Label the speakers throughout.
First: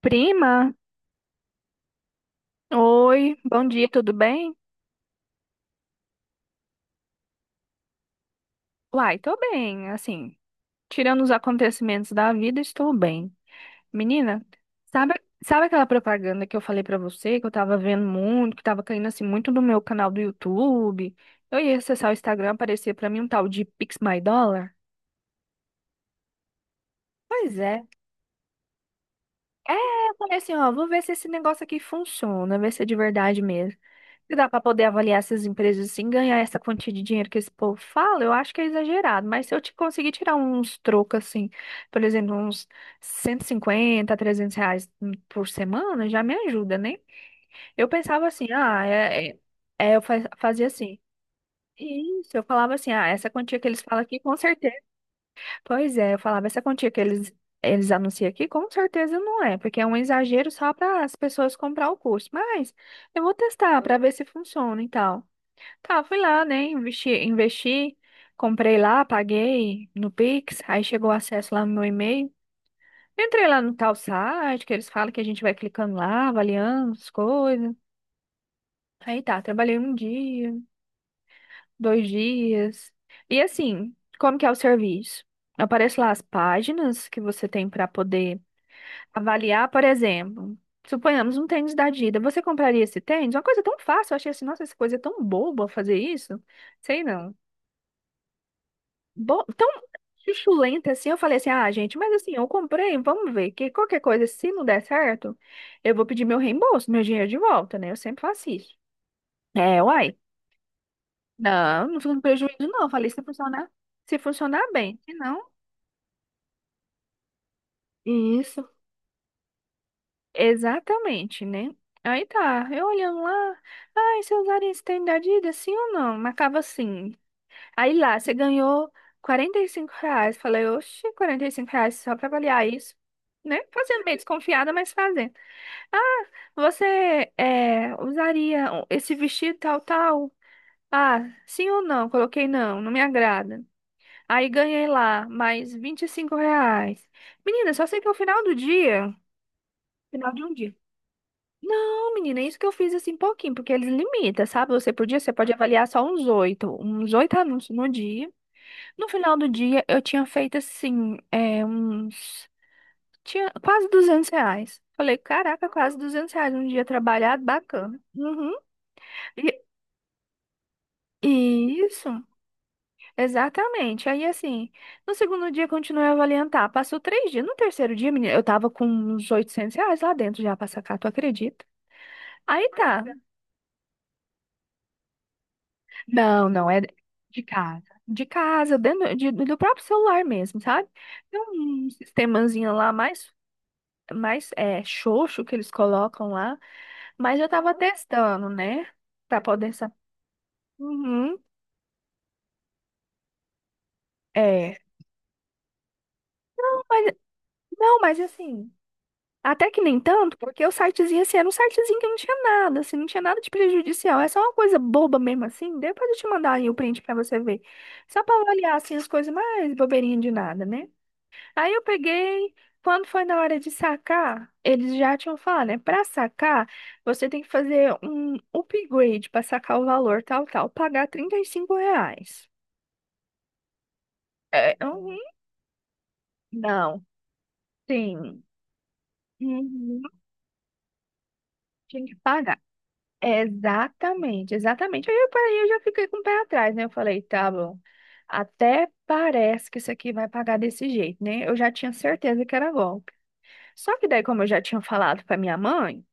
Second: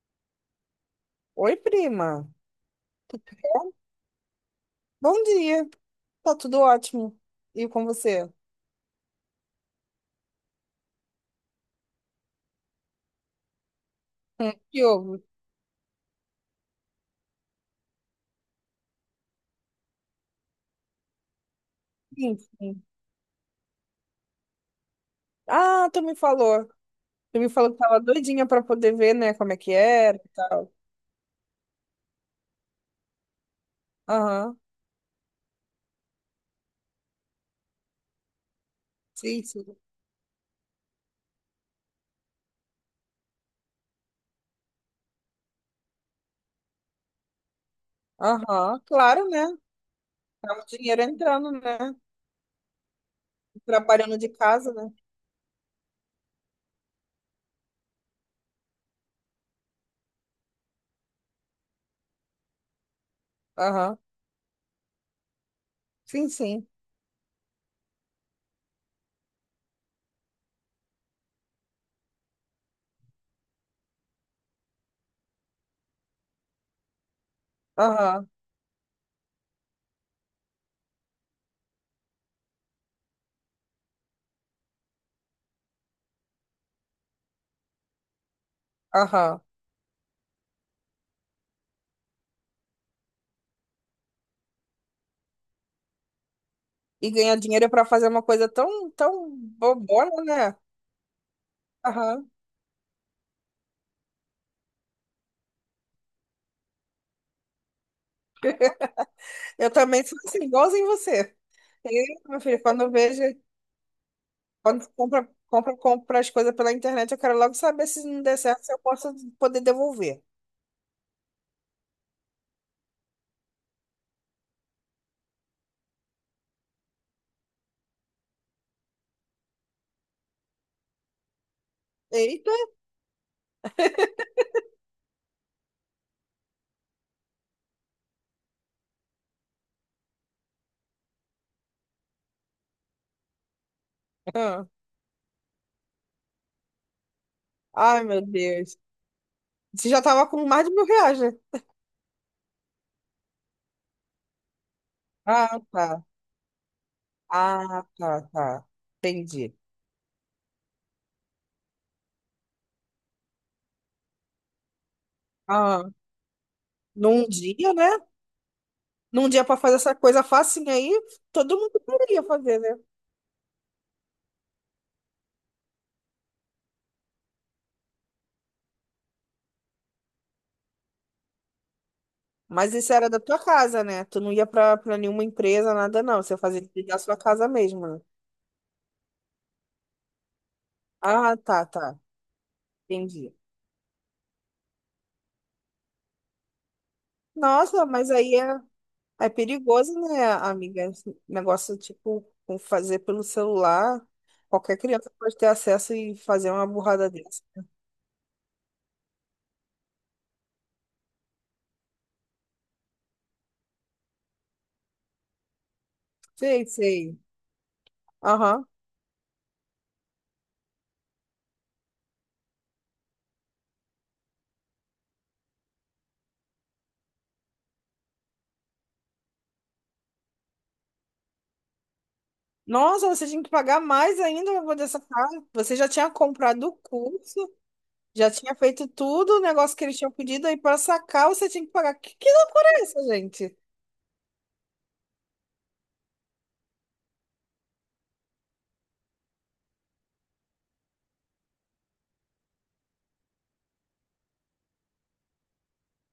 Speaker 1: Prima,
Speaker 2: Oi, prima.
Speaker 1: oi, bom dia, tudo bem?
Speaker 2: Bom dia. Tá tudo ótimo. E com você?
Speaker 1: Uai, tô bem, assim, tirando os acontecimentos da vida, estou bem. Menina,
Speaker 2: Que
Speaker 1: sabe,
Speaker 2: houve?
Speaker 1: sabe aquela propaganda que eu falei pra você, que eu tava vendo muito, que tava caindo assim muito no meu canal do YouTube? Eu ia acessar o
Speaker 2: Sim,
Speaker 1: Instagram,
Speaker 2: sim.
Speaker 1: aparecia pra mim um tal de Pix My Dollar?
Speaker 2: Ah, Tu me
Speaker 1: Pois
Speaker 2: falou que
Speaker 1: é.
Speaker 2: tava doidinha pra poder ver, né, como é
Speaker 1: É,
Speaker 2: que
Speaker 1: eu
Speaker 2: era e
Speaker 1: falei assim, ó,
Speaker 2: tal.
Speaker 1: vou ver se esse negócio aqui funciona, ver se é de verdade mesmo. Se dá
Speaker 2: Aham.
Speaker 1: para poder avaliar essas empresas assim, ganhar essa quantia de dinheiro que esse povo fala, eu acho que é exagerado,
Speaker 2: Sim,
Speaker 1: mas se eu te
Speaker 2: sim.
Speaker 1: conseguir tirar uns trocos assim, por exemplo, uns R$ 150, R$ 300 por semana, já me ajuda, né? Eu pensava assim,
Speaker 2: Aham.
Speaker 1: ah,
Speaker 2: Claro, né? Tava o
Speaker 1: fazia assim.
Speaker 2: dinheiro entrando, né?
Speaker 1: Isso, eu falava assim, ah, essa quantia que eles falam
Speaker 2: Trabalhando
Speaker 1: aqui,
Speaker 2: de
Speaker 1: com
Speaker 2: casa,
Speaker 1: certeza.
Speaker 2: né?
Speaker 1: Pois é, eu falava essa quantia que eles anunciam aqui, com certeza não é, porque é um exagero só para as pessoas comprar o curso. Mas eu vou testar para
Speaker 2: Aham.
Speaker 1: ver se funciona e tal. Tá, fui
Speaker 2: Sim,
Speaker 1: lá, né?
Speaker 2: sim.
Speaker 1: Investi, comprei lá, paguei no Pix, aí chegou o acesso lá no meu e-mail. Entrei lá no tal site, que eles falam que a gente vai clicando lá, avaliando as coisas.
Speaker 2: Aham.
Speaker 1: Aí tá, trabalhei um dia, dois dias. E assim, como que é o serviço? Aparece lá as páginas que você tem para poder
Speaker 2: Aham.
Speaker 1: avaliar, por exemplo, suponhamos um tênis da Adidas. Você compraria esse tênis? Uma coisa tão fácil, eu achei assim, nossa, essa coisa é tão boba fazer isso. Sei
Speaker 2: E
Speaker 1: não.
Speaker 2: ganhar dinheiro pra fazer uma coisa tão, tão
Speaker 1: Tão
Speaker 2: bobona, né?
Speaker 1: chuchulenta assim, eu falei assim, ah, gente, mas
Speaker 2: Aham.
Speaker 1: assim, eu comprei, vamos ver, que qualquer coisa, se não der certo, eu vou pedir meu reembolso, meu dinheiro de volta, né? Eu sempre faço isso.
Speaker 2: Eu
Speaker 1: É,
Speaker 2: também
Speaker 1: uai.
Speaker 2: sou assim, igualzinho você.
Speaker 1: Não, não fico
Speaker 2: E,
Speaker 1: com
Speaker 2: meu
Speaker 1: prejuízo,
Speaker 2: filho,
Speaker 1: não.
Speaker 2: quando
Speaker 1: Eu
Speaker 2: eu
Speaker 1: falei,
Speaker 2: vejo.
Speaker 1: se funcionar
Speaker 2: Quando
Speaker 1: bem. Se
Speaker 2: compra,
Speaker 1: não,
Speaker 2: compra, compra as coisas pela internet, eu quero logo saber se não der certo,
Speaker 1: isso.
Speaker 2: se eu posso poder devolver.
Speaker 1: Exatamente, né? Aí tá, eu olhando lá, ai, você usaria esse tênis da Adidas, sim ou não? Marcava sim. Aí lá, você ganhou R$ 45. Falei, oxe, R$ 45 só pra
Speaker 2: Eita!
Speaker 1: avaliar isso, né? Fazendo meio desconfiada, mas fazendo. "Ah, você usaria esse vestido tal, tal? Ah, sim ou não?" Coloquei não, não me agrada. Aí
Speaker 2: Ah.
Speaker 1: ganhei lá mais R$ 25. Menina, só sei
Speaker 2: Ai,
Speaker 1: que é o
Speaker 2: meu
Speaker 1: final do
Speaker 2: Deus.
Speaker 1: dia,
Speaker 2: Você já tava
Speaker 1: final de
Speaker 2: com
Speaker 1: um
Speaker 2: mais de
Speaker 1: dia.
Speaker 2: R$ 1.000, né?
Speaker 1: Não, menina, é isso que eu fiz assim pouquinho, porque eles limitam, sabe? Você por dia, você pode
Speaker 2: Ah,
Speaker 1: avaliar
Speaker 2: tá.
Speaker 1: só uns oito anúncios
Speaker 2: Ah,
Speaker 1: no
Speaker 2: tá,
Speaker 1: dia.
Speaker 2: tá.
Speaker 1: No final do
Speaker 2: Entendi.
Speaker 1: dia, eu tinha feito assim, é, uns. Tinha quase R$ 200. Falei, caraca,
Speaker 2: Ah,
Speaker 1: quase R$ 200 um dia
Speaker 2: num
Speaker 1: trabalhado,
Speaker 2: dia, né?
Speaker 1: bacana. Uhum.
Speaker 2: Num dia pra
Speaker 1: E,
Speaker 2: fazer essa coisa facinha aí, todo mundo
Speaker 1: e isso,
Speaker 2: poderia fazer, né?
Speaker 1: exatamente. Aí assim, no segundo dia, continuei a avaliar. Passou três dias. No terceiro dia, menina, eu tava com uns R$ 800 lá dentro já pra sacar, tu acredita? Aí
Speaker 2: Mas isso
Speaker 1: tá.
Speaker 2: era da tua casa, né? Tu não ia pra, pra nenhuma empresa, nada não. Você
Speaker 1: Não,
Speaker 2: fazia
Speaker 1: não, é
Speaker 2: da sua
Speaker 1: de
Speaker 2: casa
Speaker 1: casa.
Speaker 2: mesmo, né?
Speaker 1: De casa, dentro do próprio celular mesmo, sabe?
Speaker 2: Ah,
Speaker 1: Tem
Speaker 2: tá,
Speaker 1: um
Speaker 2: tá.
Speaker 1: sistemazinho
Speaker 2: Entendi.
Speaker 1: mais é, xoxo que eles colocam lá, mas eu tava
Speaker 2: Nossa, mas aí
Speaker 1: testando,
Speaker 2: é.
Speaker 1: né?
Speaker 2: É
Speaker 1: Pra poder
Speaker 2: perigoso,
Speaker 1: saber.
Speaker 2: né, amiga? Esse
Speaker 1: Uhum,
Speaker 2: negócio, tipo, com fazer pelo celular. Qualquer
Speaker 1: é.
Speaker 2: criança pode ter acesso e fazer uma burrada
Speaker 1: Mas,
Speaker 2: dessa.
Speaker 1: não, mas assim, até que nem tanto, porque o sitezinho, assim, era um sitezinho que não tinha nada, assim, não tinha nada de prejudicial. É só uma coisa boba mesmo, assim. Depois eu te mandar
Speaker 2: Sei,
Speaker 1: aí o print pra
Speaker 2: sei.
Speaker 1: você ver. Só pra
Speaker 2: Aham.
Speaker 1: avaliar, assim, as coisas mais bobeirinhas de nada, né? Aí eu peguei, quando foi na hora de sacar, eles já tinham falado, né? Para sacar, você tem que fazer um upgrade para sacar o valor tal, tal, pagar R$ 35.
Speaker 2: Nossa, você tinha que pagar mais ainda pra
Speaker 1: É,
Speaker 2: poder
Speaker 1: uhum,
Speaker 2: sacar. Você já tinha comprado o
Speaker 1: não,
Speaker 2: curso, já
Speaker 1: sim,
Speaker 2: tinha feito tudo o negócio que eles
Speaker 1: uhum,
Speaker 2: tinham pedido, aí para sacar você tinha que pagar.
Speaker 1: tinha que
Speaker 2: Que
Speaker 1: pagar.
Speaker 2: loucura é essa, gente?
Speaker 1: Exatamente, exatamente. Aí eu parei, eu já fiquei com o pé atrás, né? Eu falei, tá bom, até parece que isso aqui vai pagar desse jeito, né? Eu já tinha certeza que era golpe. Só que daí, como eu já tinha falado para minha mãe,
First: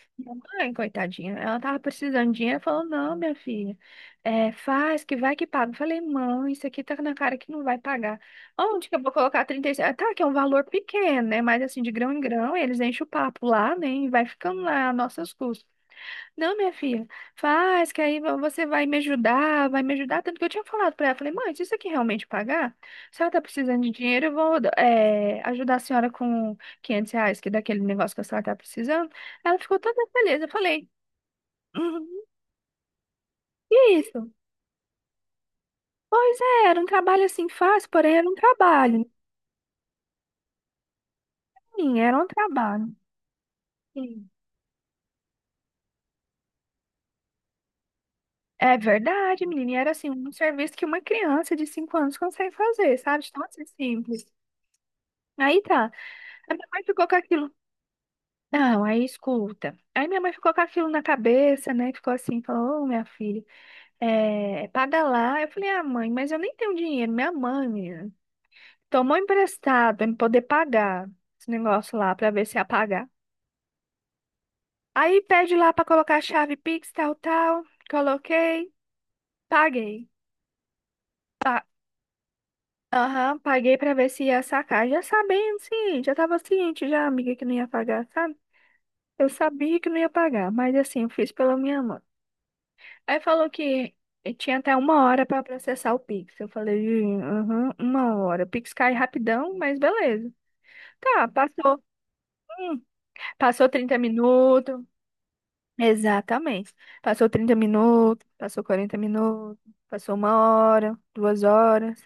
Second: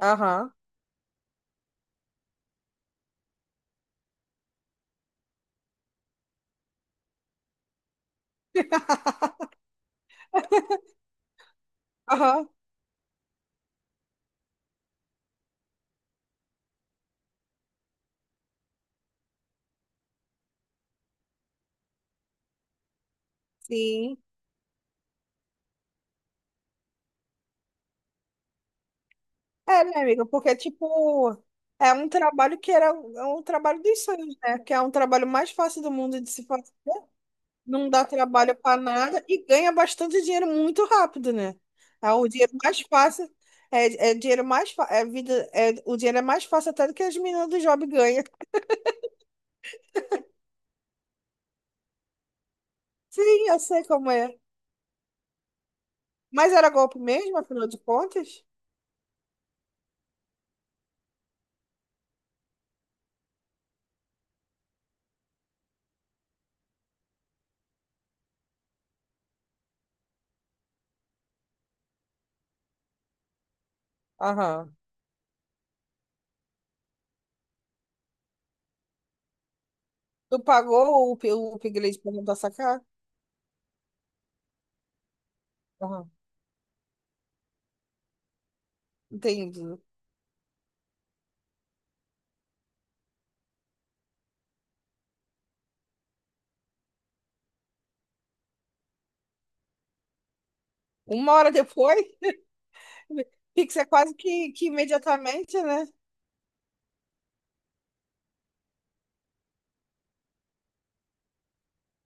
Speaker 2: Aham.
Speaker 1: mãe coitadinha, ela tava precisando de dinheiro, falou, não, minha filha, é, faz, que vai que paga. Eu falei, mãe, isso aqui tá na cara que não vai pagar. Onde que eu vou colocar 36? Ah, tá, que é um valor pequeno, né, mas assim, de grão em
Speaker 2: Aham.
Speaker 1: grão, eles enchem o papo lá, né, e vai ficando lá a nossas custas. Não, minha filha, faz, que aí você vai me ajudar, vai me ajudar. Tanto que eu tinha falado pra ela, falei, mãe, se isso aqui realmente pagar, se ela tá precisando de
Speaker 2: Sim.
Speaker 1: dinheiro, eu vou ajudar a senhora com R$ 500, que é daquele negócio que a senhora tá precisando. Ela ficou
Speaker 2: É,
Speaker 1: toda
Speaker 2: minha amiga,
Speaker 1: feliz. Eu
Speaker 2: porque,
Speaker 1: falei,
Speaker 2: tipo, é um
Speaker 1: "Uhum,
Speaker 2: trabalho que era um é um trabalho
Speaker 1: que
Speaker 2: dos
Speaker 1: isso?"
Speaker 2: sonhos, né? Que é um trabalho mais fácil do mundo de
Speaker 1: Pois
Speaker 2: se
Speaker 1: é,
Speaker 2: fazer,
Speaker 1: era um trabalho assim fácil,
Speaker 2: não dá
Speaker 1: porém era um
Speaker 2: trabalho para
Speaker 1: trabalho.
Speaker 2: nada e ganha bastante dinheiro muito rápido, né?
Speaker 1: Sim,
Speaker 2: É
Speaker 1: era um
Speaker 2: o dinheiro mais
Speaker 1: trabalho.
Speaker 2: fácil, é
Speaker 1: Sim.
Speaker 2: dinheiro é vida, é, o dinheiro é mais fácil até do que as meninas do job ganham.
Speaker 1: É verdade, menina. E era assim, um serviço que uma criança de 5 anos consegue fazer, sabe? De tão
Speaker 2: Sim, eu
Speaker 1: assim,
Speaker 2: sei como
Speaker 1: simples.
Speaker 2: é.
Speaker 1: Aí tá.
Speaker 2: Mas
Speaker 1: A minha
Speaker 2: era
Speaker 1: mãe
Speaker 2: golpe
Speaker 1: ficou com
Speaker 2: mesmo,
Speaker 1: aquilo.
Speaker 2: afinal de contas?
Speaker 1: Não, aí escuta. Aí minha mãe ficou com aquilo na cabeça, né? Ficou assim, falou, ô, minha filha, é, paga lá. Eu falei, ah, mãe, mas eu nem tenho dinheiro. Minha mãe, menina, tomou emprestado pra me poder pagar esse negócio lá, pra ver se ia pagar.
Speaker 2: Aham.
Speaker 1: Aí pede lá pra colocar a chave Pix, tal, tal. Coloquei, paguei.
Speaker 2: Tu pagou o, o
Speaker 1: Pa-
Speaker 2: upgrade pra não dar sacar?
Speaker 1: Aham, paguei pra ver se ia sacar. Já sabendo, sim,
Speaker 2: Aham.
Speaker 1: já tava ciente, já, amiga, que não ia pagar, sabe? Eu
Speaker 2: Entendi.
Speaker 1: sabia que não ia pagar, mas assim, eu fiz pela minha mãe. Aí falou que tinha até 1 hora para processar o Pix. Eu falei, "Ih, aham, 1 hora." O Pix cai rapidão, mas beleza. Tá,
Speaker 2: Uma hora
Speaker 1: passou.
Speaker 2: depois?
Speaker 1: Hum, passou
Speaker 2: Pix é
Speaker 1: 30
Speaker 2: quase que
Speaker 1: minutos.
Speaker 2: imediatamente, né?
Speaker 1: Exatamente. Passou 30 minutos, passou 40 minutos, passou 1 hora, 2 horas.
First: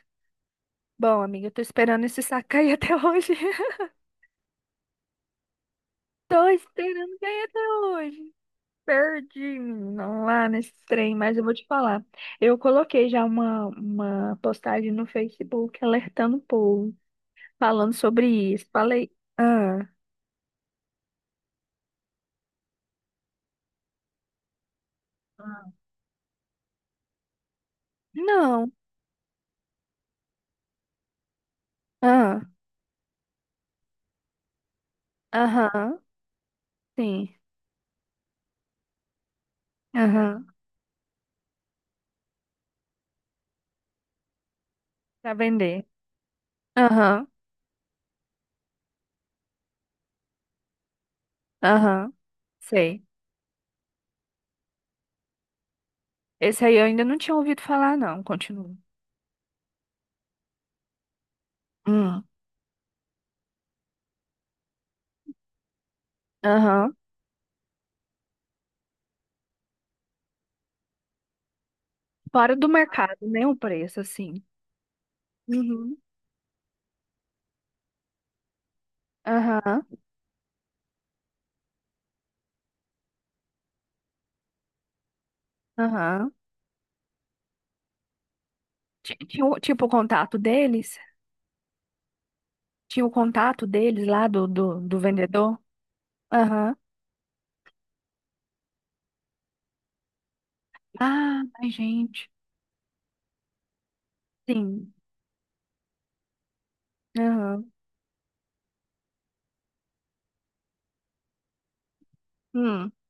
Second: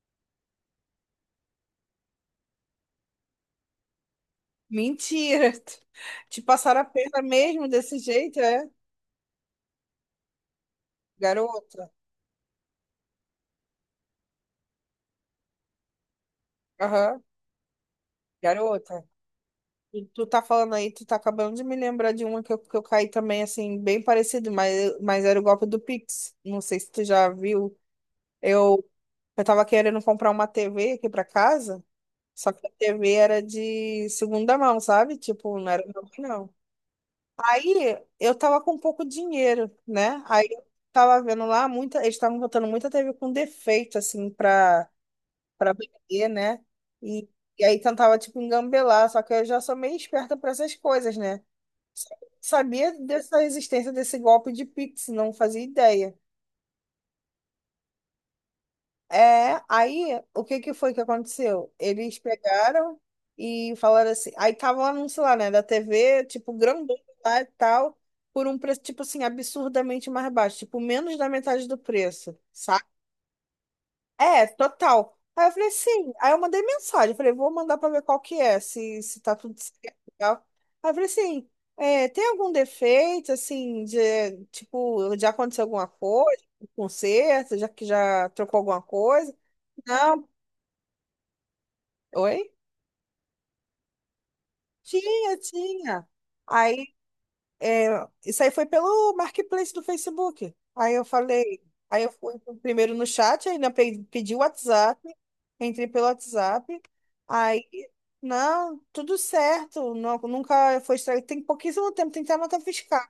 Speaker 1: Bom, amiga, eu tô esperando esse saco cair até hoje.
Speaker 2: Mentira. Te
Speaker 1: Tô
Speaker 2: passaram a
Speaker 1: esperando
Speaker 2: perna
Speaker 1: cair até
Speaker 2: mesmo desse
Speaker 1: hoje.
Speaker 2: jeito, é?
Speaker 1: Perdi, menina, lá nesse trem, mas eu vou te
Speaker 2: Garota.
Speaker 1: falar. Eu coloquei já uma postagem no Facebook alertando o povo,
Speaker 2: Aham,
Speaker 1: falando sobre isso.
Speaker 2: garota.
Speaker 1: Falei, ah,
Speaker 2: E tu tá falando aí, tu tá acabando de me lembrar de uma que eu caí também, assim, bem parecido, mas era o golpe do Pix. Não sei se tu já viu.
Speaker 1: não,
Speaker 2: Eu, eu tava querendo comprar uma TV aqui pra casa,
Speaker 1: ah,
Speaker 2: só que a TV era de segunda mão, sabe? Tipo, não era
Speaker 1: aham,
Speaker 2: nova, não.
Speaker 1: sim,
Speaker 2: Aí eu tava com pouco dinheiro, né?
Speaker 1: aham,
Speaker 2: Aí eu tava vendo lá, eles estavam botando muita TV com defeito, assim, pra,
Speaker 1: pra
Speaker 2: pra
Speaker 1: vender.
Speaker 2: vender, né?
Speaker 1: Aham,
Speaker 2: E, e aí tentava, tipo, engambelar, só que eu já sou meio esperta pra essas coisas, né?
Speaker 1: aham,
Speaker 2: Sabia
Speaker 1: sei.
Speaker 2: dessa existência desse golpe de Pix, não fazia ideia.
Speaker 1: Esse aí eu ainda não tinha ouvido falar, não. Continua.
Speaker 2: É, aí o que que foi que aconteceu? Eles
Speaker 1: Hum,
Speaker 2: pegaram e falaram assim, aí tava o anúncio lá, né, da TV, tipo,
Speaker 1: aham.
Speaker 2: grandão lá e tal, por um preço, tipo assim, absurdamente mais baixo, tipo, menos da metade do preço,
Speaker 1: Fora do
Speaker 2: sabe?
Speaker 1: mercado, né? O preço, assim.
Speaker 2: É, total. Aí eu falei,
Speaker 1: Uhum,
Speaker 2: sim. Aí eu mandei mensagem, falei, vou mandar pra ver qual que é, se tá tudo
Speaker 1: aham,
Speaker 2: certo e tal. Aí eu falei assim, é, tem algum defeito, assim, de, tipo, já aconteceu alguma
Speaker 1: aham.
Speaker 2: coisa, um conserto, já que já trocou alguma coisa?
Speaker 1: Tipo o
Speaker 2: Não.
Speaker 1: contato deles.
Speaker 2: Oi?
Speaker 1: Tinha o contato deles lá do
Speaker 2: Tinha,
Speaker 1: vendedor?
Speaker 2: tinha.
Speaker 1: Aham.
Speaker 2: Aí, é, isso aí foi pelo Marketplace do Facebook. Aí eu
Speaker 1: Ah,
Speaker 2: falei,
Speaker 1: ai,
Speaker 2: aí eu
Speaker 1: gente.
Speaker 2: fui primeiro no chat, aí ainda pedi o
Speaker 1: Sim.
Speaker 2: WhatsApp, entrei pelo WhatsApp. Aí,
Speaker 1: Aham.
Speaker 2: não, tudo certo, não, nunca foi estragado. Tem pouquíssimo tempo, tem que ter a nota
Speaker 1: Hum.
Speaker 2: fiscal.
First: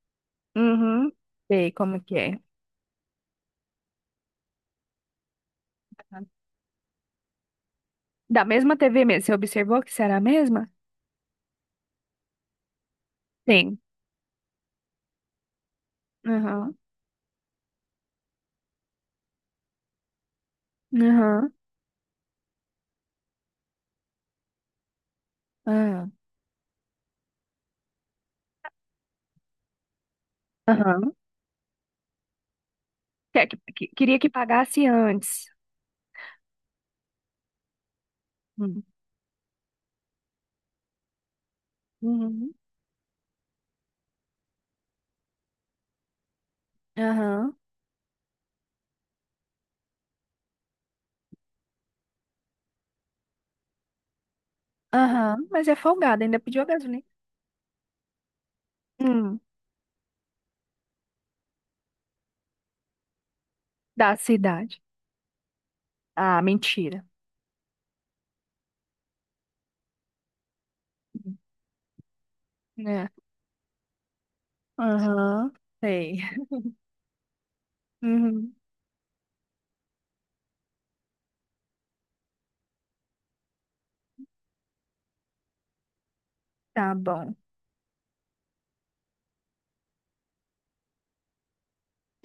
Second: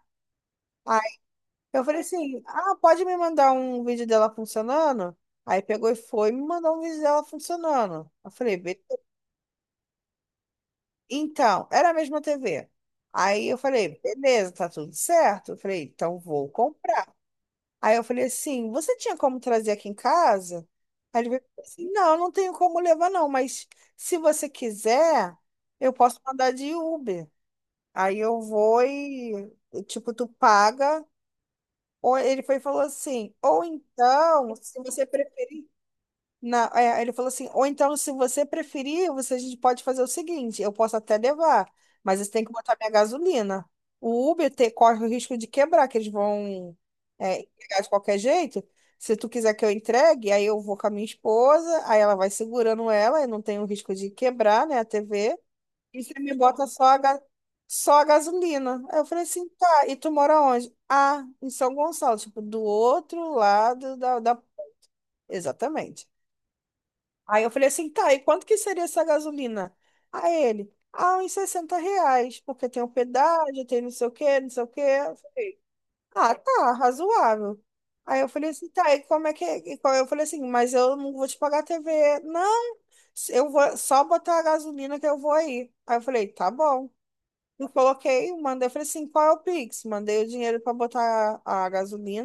Speaker 2: Aí
Speaker 1: Uhum. Sei
Speaker 2: eu falei
Speaker 1: como que é.
Speaker 2: assim, ah, pode me mandar um vídeo dela funcionando? Aí pegou e
Speaker 1: Aham.
Speaker 2: foi e me mandou um vídeo dela funcionando. Eu
Speaker 1: Da
Speaker 2: falei,
Speaker 1: mesma
Speaker 2: beleza.
Speaker 1: TV mesmo. Você observou que será a mesma?
Speaker 2: Então, era a mesma TV. Aí eu
Speaker 1: Sim.
Speaker 2: falei, beleza, tá tudo certo. Eu falei, então vou
Speaker 1: Aham.
Speaker 2: comprar. Aí eu falei assim, você tinha como trazer aqui em casa? Aí ele veio
Speaker 1: Aham.
Speaker 2: e falou assim, não, não tenho como levar não, mas se você quiser, eu
Speaker 1: Aham.
Speaker 2: posso mandar de Uber. Aí eu vou e, tipo, tu paga.
Speaker 1: Aham.
Speaker 2: Ou ele foi e falou assim, ou
Speaker 1: Queria que
Speaker 2: então, se
Speaker 1: pagasse
Speaker 2: você
Speaker 1: antes.
Speaker 2: preferir, ele falou assim, ou então, se você
Speaker 1: Hum.
Speaker 2: preferir, você, a gente pode fazer o seguinte, eu posso até levar, mas você tem que
Speaker 1: Uhum.
Speaker 2: botar minha gasolina. O Uber corre o risco de quebrar, que eles vão
Speaker 1: Aham.
Speaker 2: entregar de qualquer jeito. Se tu quiser que eu entregue, aí eu vou com a minha esposa, aí ela vai segurando ela, e não tem o risco de quebrar, né, a
Speaker 1: Aham.
Speaker 2: TV.
Speaker 1: Mas é
Speaker 2: E você
Speaker 1: folgado,
Speaker 2: me
Speaker 1: ainda pediu a
Speaker 2: bota só a,
Speaker 1: gasolina.
Speaker 2: só a gasolina. Aí eu falei
Speaker 1: Hum.
Speaker 2: assim, tá, e tu mora onde? Ah, em São Gonçalo, tipo, do outro lado
Speaker 1: Da
Speaker 2: da... da...
Speaker 1: cidade.
Speaker 2: Exatamente.
Speaker 1: Ah, mentira.
Speaker 2: Aí eu falei assim, tá, e quanto que seria essa gasolina? Aí ele, ah, uns R$ 60, porque tem
Speaker 1: Né?
Speaker 2: pedágio, tem não sei o quê, não sei o quê. Eu
Speaker 1: Aham.
Speaker 2: falei,
Speaker 1: Sei.
Speaker 2: ah, tá, razoável. Aí eu falei
Speaker 1: Uhum.
Speaker 2: assim, tá, e como é que é? E Eu falei assim, mas eu não vou te pagar a TV. Não, eu vou só botar a gasolina que eu vou aí. Aí eu falei, tá bom.
Speaker 1: Tá bom.
Speaker 2: Eu coloquei, mandei, eu falei assim, qual é o Pix? Mandei o dinheiro para botar a,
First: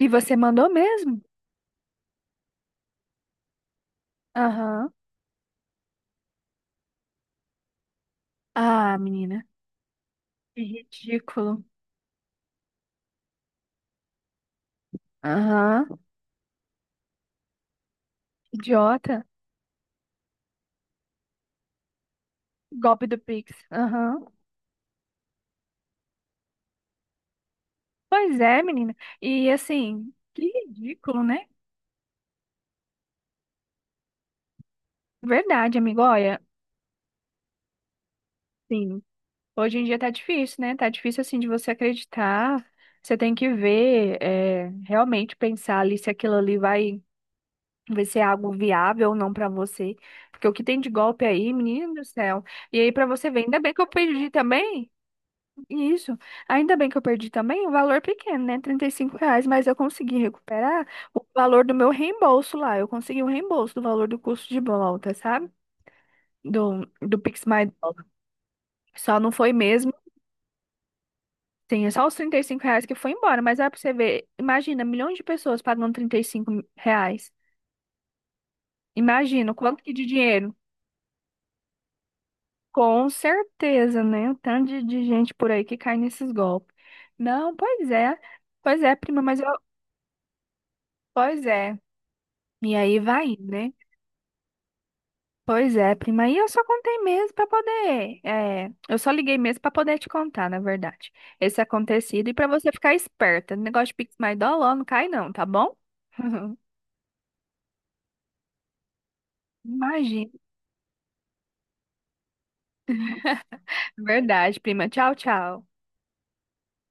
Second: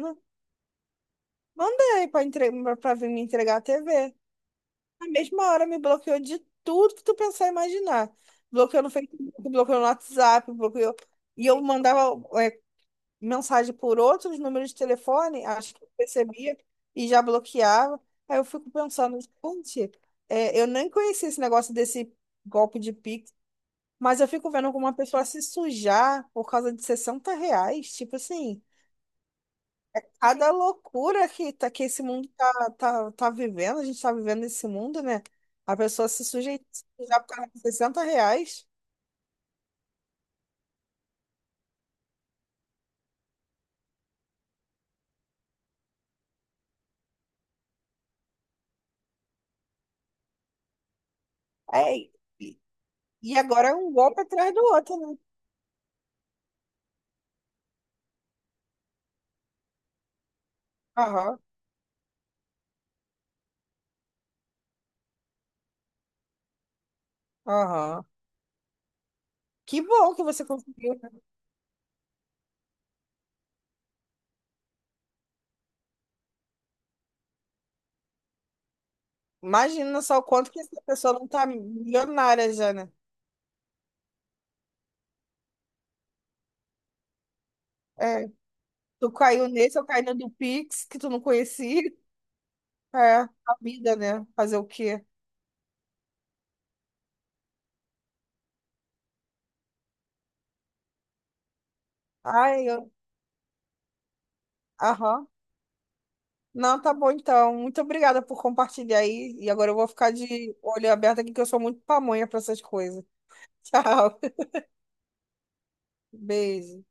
Speaker 1: E você mandou mesmo?
Speaker 2: Mandei para entre... para vir me entregar a TV.
Speaker 1: Aham.
Speaker 2: Na mesma hora me bloqueou de tudo que tu pensar e imaginar. Bloqueou no
Speaker 1: Ah,
Speaker 2: Facebook,
Speaker 1: menina.
Speaker 2: bloqueou no WhatsApp,
Speaker 1: Que
Speaker 2: bloqueou. E eu
Speaker 1: ridículo.
Speaker 2: mandava mensagem por outros números de telefone, acho que
Speaker 1: Aham.
Speaker 2: eu percebia, e já bloqueava. Aí eu fico pensando,
Speaker 1: Idiota.
Speaker 2: gente, é, eu nem conhecia esse negócio desse golpe de
Speaker 1: Golpe do
Speaker 2: Pix,
Speaker 1: Pix.
Speaker 2: mas
Speaker 1: Aham.
Speaker 2: eu fico vendo como uma pessoa se sujar por causa de R$ 60. Tipo
Speaker 1: Pois
Speaker 2: assim,
Speaker 1: é, menina. E assim, que
Speaker 2: cada
Speaker 1: ridículo,
Speaker 2: loucura
Speaker 1: né?
Speaker 2: que, tá, que esse mundo tá, tá vivendo, a gente tá vivendo esse mundo, né? A
Speaker 1: Verdade, amigo.
Speaker 2: pessoa
Speaker 1: Olha,
Speaker 2: se sujar por causa de R$ 60.
Speaker 1: sim. Hoje em dia tá difícil, né? Tá difícil assim de você acreditar. Você tem que ver, é, realmente pensar ali se aquilo ali vai ser algo viável ou não pra você. Porque o que tem de golpe aí,
Speaker 2: É,
Speaker 1: menino do céu.
Speaker 2: e
Speaker 1: E aí, pra você
Speaker 2: e
Speaker 1: ver, ainda
Speaker 2: agora
Speaker 1: bem
Speaker 2: é
Speaker 1: que eu
Speaker 2: um golpe
Speaker 1: perdi
Speaker 2: atrás do
Speaker 1: também.
Speaker 2: outro, né?
Speaker 1: Isso. Ainda bem que eu perdi também o valor pequeno, né? R$ 35, mas eu consegui recuperar o
Speaker 2: Aham,
Speaker 1: valor do meu reembolso lá. Eu consegui o reembolso do valor do custo de volta, sabe? Do Pix My Dollar.
Speaker 2: aham.
Speaker 1: Só não foi
Speaker 2: Que
Speaker 1: mesmo.
Speaker 2: bom que você conseguiu, né?
Speaker 1: Tem só os R$ 35 que foi embora, mas é pra você ver. Imagina, milhões de pessoas pagando R$ 35. Imagina, o quanto que
Speaker 2: Imagina
Speaker 1: de
Speaker 2: só o quanto
Speaker 1: dinheiro?
Speaker 2: que essa pessoa não tá milionária já, né?
Speaker 1: Com certeza, né? O tanto de gente por aí que cai nesses golpes. Não, pois é.
Speaker 2: É,
Speaker 1: Pois é,
Speaker 2: tu
Speaker 1: prima, mas eu.
Speaker 2: caiu nesse, eu caí no do Pix, que tu não
Speaker 1: Pois é.
Speaker 2: conhecia.
Speaker 1: E aí
Speaker 2: É,
Speaker 1: vai,
Speaker 2: a
Speaker 1: né?
Speaker 2: vida, né? Fazer o quê?
Speaker 1: Pois é, prima, e eu só contei mesmo para poder, é, eu só liguei mesmo para poder te contar, na verdade, esse acontecido e para
Speaker 2: Ai,
Speaker 1: você
Speaker 2: eu...
Speaker 1: ficar esperta. Negócio de Pix My Dollar não cai
Speaker 2: Aham.
Speaker 1: não, tá bom?
Speaker 2: Não, tá bom então. Muito obrigada por compartilhar aí. E agora eu vou ficar
Speaker 1: Imagina.
Speaker 2: de olho aberto aqui, que eu sou muito pamonha para essas coisas. Tchau.
Speaker 1: Verdade, prima. Tchau, tchau.
Speaker 2: Beijo.